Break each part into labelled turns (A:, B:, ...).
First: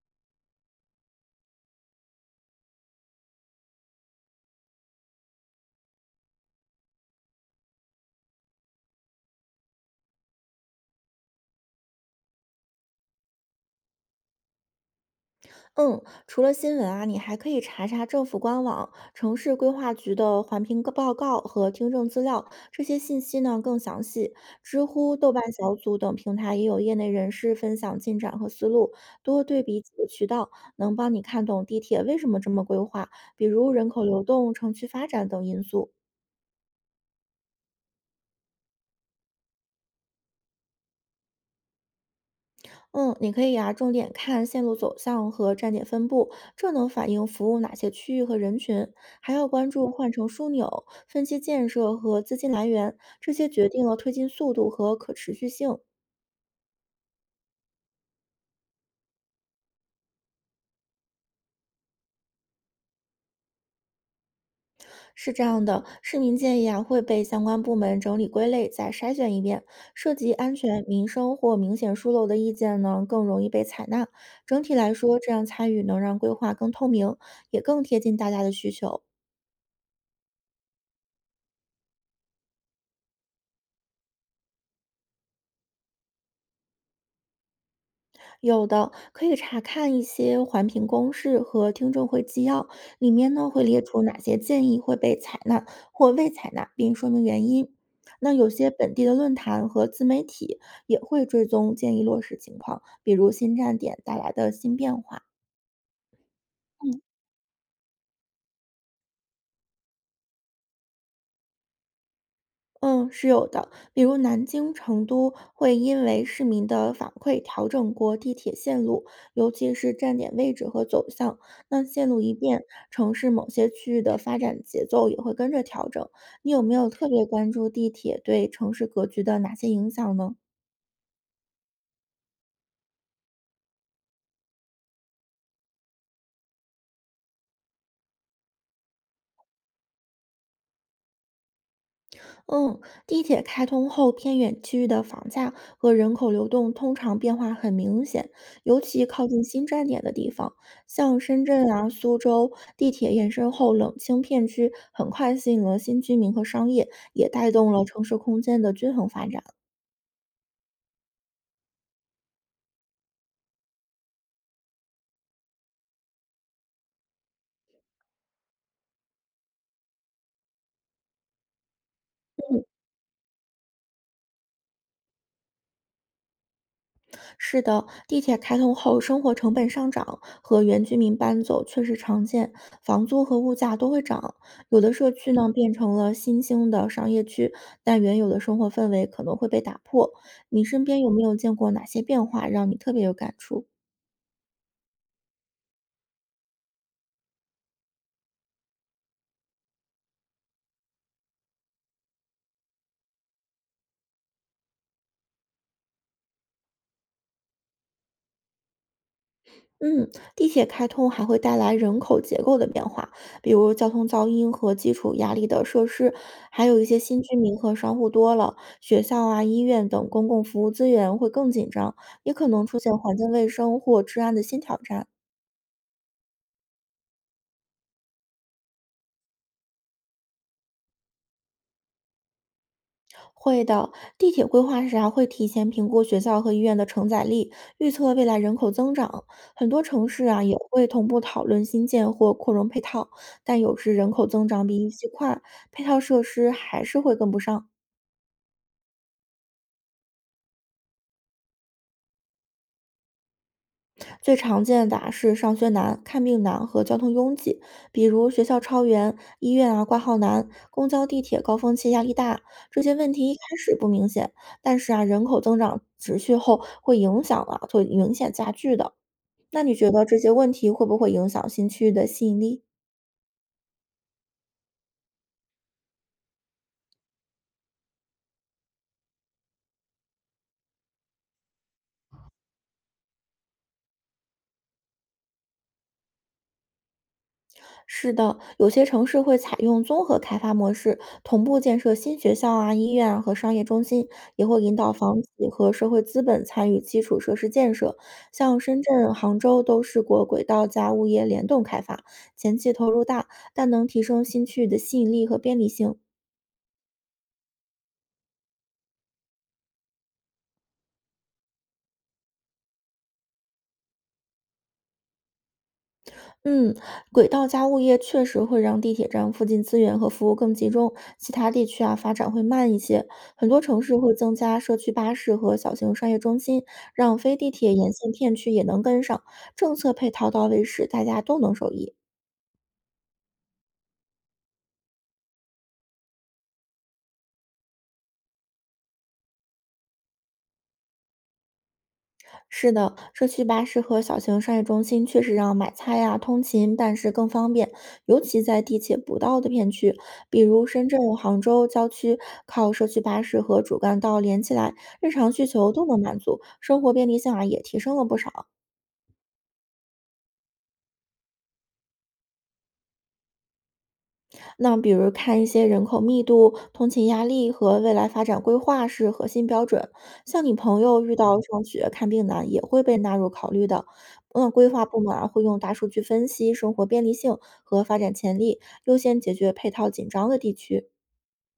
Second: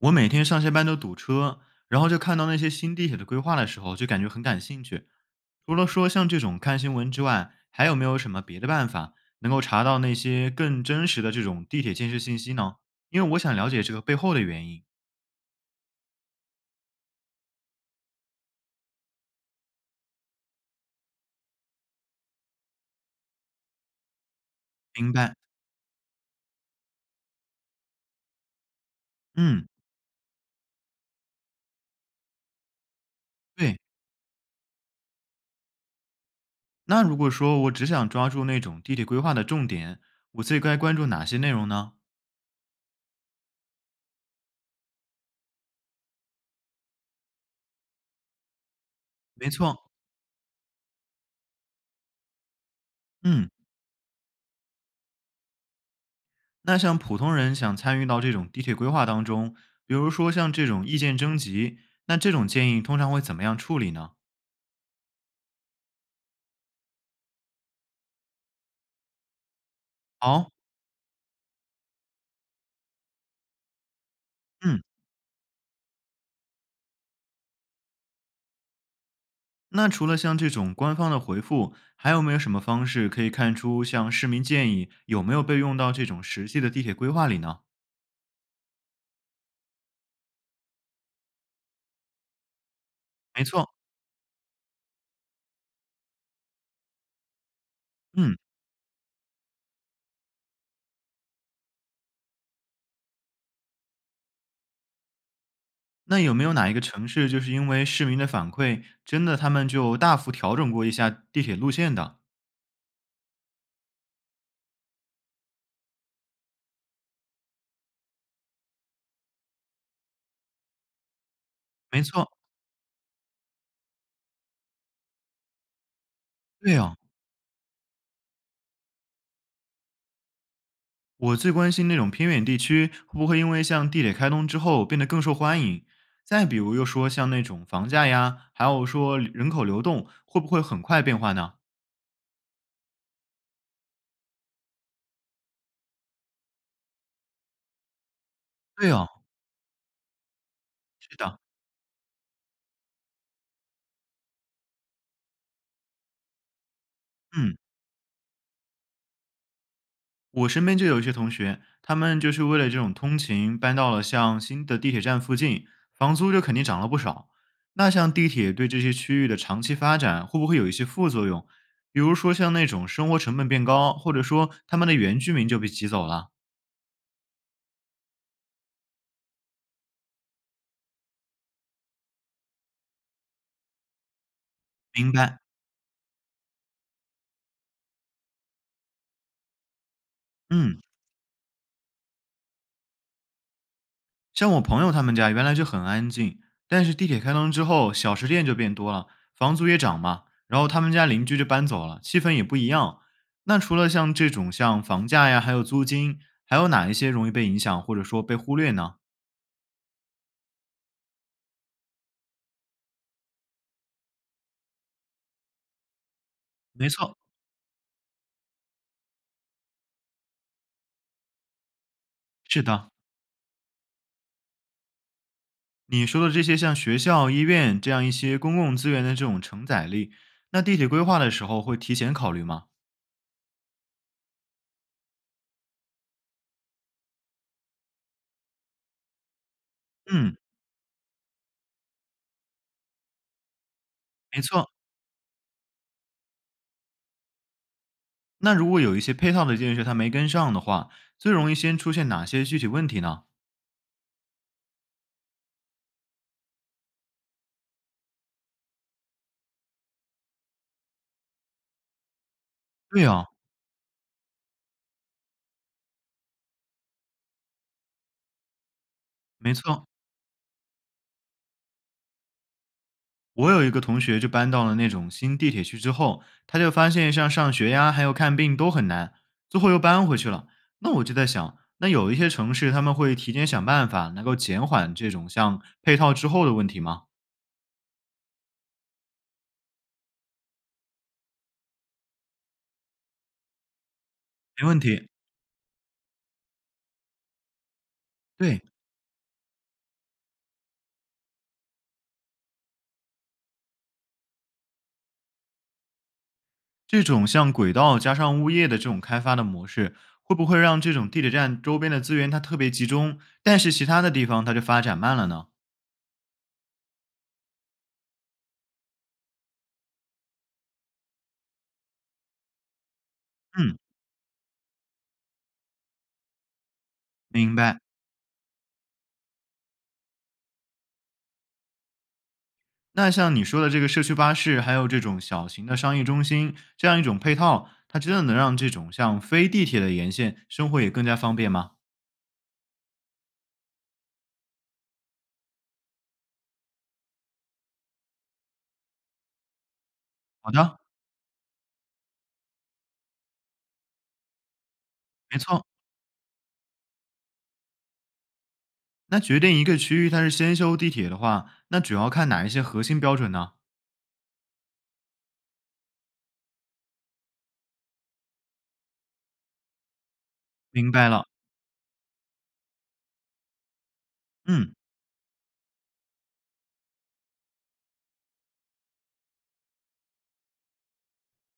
A: 我每天上下班都堵车，然后就看到那些新地铁的规划的时候，就感觉很感兴趣。除了说像这种看新闻之外，还有没有什么别的办法能够查到那些更真实的这种地铁建设信息呢？因为我想了解这个背后的原因。
B: 嗯，除了新闻啊，你还可以查查政府官网、城市规划局的环评个报告和听证资料，这些信息呢更详细。知
A: 明
B: 乎、豆
A: 白。
B: 瓣小组等平台也有业内人士分享进展和思路，多对
A: 嗯，
B: 比几个渠道，能帮你看懂地铁为什么这么规划，比如
A: 对。
B: 人口流动、城区发展等因素。
A: 那如果说我只想抓住那种地铁规划的重点，我最该关注哪些内容呢？
B: 嗯，你可以呀、重点看线路走向和站点分布，这能反映服务哪些区域和人群，还要
A: 没
B: 关
A: 错。
B: 注换乘枢纽、分期建设和资金来源，这些
A: 嗯。
B: 决定了推进速度和可持续性。
A: 那像普通人想参与到这种地铁规划当中，比如说像这种意见征集，那这种建议通常会怎么样处理呢？
B: 是这样的，市民建议啊会被相关部门整理归类，再筛选一遍，涉及
A: 好，
B: 安全、民生或明显疏漏的意见呢更容易被采纳。整体
A: 嗯，
B: 来说，这样参与能让规划更透明，也更贴近大家的需求。
A: 那除了像这种官方的回复，还有没有什么方式可以看出像市民建议有没有被用到这种实际的地铁规划里呢？
B: 有的可以查看一些环评公示和听证会纪要，里面
A: 没
B: 呢会
A: 错，
B: 列出哪些建议会被采纳或未采纳，并说明原因。那
A: 嗯，
B: 有些本地的论坛和自媒体也会追踪建议落实情况，比如新站点带来的新变化。
A: 那有没有哪一个城市就是因为市民的反馈，真的他们就大幅调整过一下地铁路线的？
B: 嗯，是有的。比如南京、成都会因为市民的反馈调整过地铁线路，尤其是站点位置和走向。那
A: 没
B: 线路
A: 错，
B: 一变，城市某些区域的发展节奏也会跟着调整。你有没
A: 对
B: 有
A: 哦。
B: 特别关注地铁对城市格局的哪些影响呢？
A: 我最关心那种偏远地区会不会因为像地铁开通之后变得更受欢迎。再比如又说像那种房价呀，还有说人口流动会不会很快变化呢？
B: 嗯，地铁开通后，偏远区域的房价和人口流动通常变化很明显，尤
A: 对
B: 其
A: 哦，
B: 靠近新站点的地方，
A: 是
B: 像
A: 的，
B: 深圳啊、苏州，地铁延伸后，冷清片区很快吸引了新居民和商业，也带
A: 嗯，
B: 动了城市空间的均衡发展。
A: 我身边就有一些同学，他们就是为了这种通勤搬到了像新的地铁站附近，房租就肯定涨了不少。那像地铁对这些区域的长期发展会不会有一些副作用？比如说像那种生活成本变高，或者说他们的原居民就被挤走了？
B: 是的，地铁开通后，生活成本上涨和原居民搬走确实常见，房租和物价都会涨。有的社
A: 明
B: 区
A: 白，
B: 呢变成了新兴的商业区，但原有的生活氛围可能会被打破。你
A: 嗯。
B: 身边有没有见过哪些变化让你特别有感触？
A: 像我朋友他们家原来就很安静，但是地铁开通之后，小吃店就变多了，房租也涨嘛，然后他们家邻居就搬走了，气氛也不一样。那除了像这种像房价呀，还有租金，还有哪一些容易被影响或者说被忽略呢？
B: 嗯，地铁开通还会带来人口结构的变化，比如交通噪音和基础压力的设施，还有一
A: 没
B: 些
A: 错，
B: 新居民和商户多了，学校啊、医院等公共服务资源会更紧张，也可
A: 是
B: 能出
A: 的，
B: 现环境卫生或治安的新挑战。
A: 你说的这些像学校、医院这样一些公共资源的这种承载力，那地铁规划的时候会提前考虑吗？
B: 会的，地铁规划时啊会提前评估学校和医院的承载力，预测未来人口增长。很多城市
A: 嗯，
B: 啊也会同步讨论新建或扩容配套，但有时人口
A: 没
B: 增长
A: 错。
B: 比预期快，配套设施还是会跟不上。
A: 那如果有一些配套的建设它没跟上的话，最容易先出现哪些具体问题呢？
B: 最常见的啊是上学难、看病难和交通拥挤，比如学校超员、医院啊挂号难、公交、地铁高峰期压力大。这些
A: 对
B: 问
A: 啊，
B: 题一开始不明显，但是啊人口增长持续后会影响啊，会明显加剧的。
A: 没
B: 那你
A: 错。
B: 觉得这些问题会不会影响新区域的吸引力？
A: 我有一个同学就搬到了那种新地铁区之后，他就发现像上学呀，还有看病都很难，最后又搬回去了。那我就在想，那有一些城市他们会提前想办法，能够减缓这种像配套之后的问题吗？
B: 是的，有些城市会采用综合开发模式，同步建设新学校啊、医院啊和商业中心，也会
A: 没
B: 引
A: 问
B: 导
A: 题。
B: 房企和社会资本参与基础设施建设。像
A: 对，
B: 深圳、杭州都是国轨道加物业联动开发，前期投入大，但能提升新区域的吸引力和便利性。
A: 这种像轨道加上物业的这种开发的模式，会不会让这种地铁站周边的资源它特别集中，但是其他的地方它就发展慢了呢？
B: 嗯，轨道加物业确实会让地铁站附近资源和服务更集中，其他地区啊发展会慢一些。很多
A: 嗯，
B: 城市会增加社区巴士和小型商业中心，让非地
A: 明
B: 铁
A: 白。
B: 沿线片区也能跟上。政策配套到位时，大家都能受益。
A: 那像你说的这个社区巴士，还有这种小型的商业中心，这样一种配套，它真的能让这种像非地铁的沿线生活也更加方便吗？
B: 是的，社区巴士和小型商业中心确实让买菜呀、通勤办事更方便，尤其在地铁不到的片区，比
A: 好
B: 如
A: 的，
B: 深圳、杭州郊区，靠社区巴士和主干道连起来，日常
A: 没
B: 需
A: 错。
B: 求都能满足，生活便利性啊也提升了不少。
A: 那决定一个区域它是先修地铁的话，那主要看哪一些核心标准呢？
B: 那比如看一些人口密度、通勤压力和未来发展规划是核心标准。像你朋
A: 明
B: 友
A: 白
B: 遇
A: 了。
B: 到上学看病难，也会被纳入考虑的。那规
A: 嗯，
B: 划部门啊会用大数据分析生活便利性和发展潜力，优先解决配套紧张的地区。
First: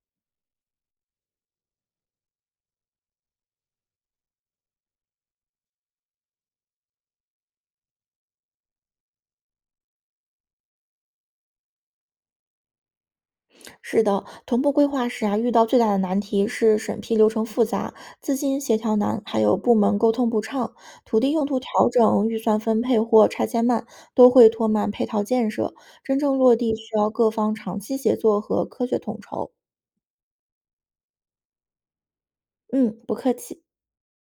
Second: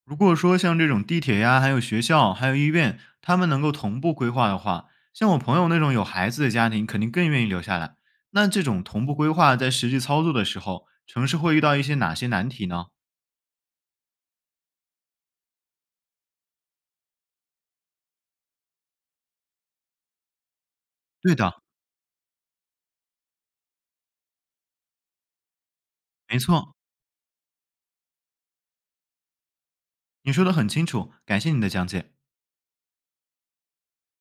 A: 如果说像这种地铁呀，还有学校，还有医院，他们能够同步规划的话，像我朋友那种有孩子的家庭，肯定更愿意留下来。那这种同步规划在实际操作的时候，城市会遇到一些哪些难题呢？
B: 是的，同步规划时啊，遇到最大的难题是审批流程复杂、资金协调难，还有部门沟通不畅、土地
A: 对
B: 用
A: 的，
B: 途调整、预算分配或拆迁慢，都会拖慢配套建设。真正
A: 没
B: 落地
A: 错，
B: 需要各方长期协作和科学统筹。
A: 你说的很清楚，感谢你的讲解。
B: 嗯，不客气。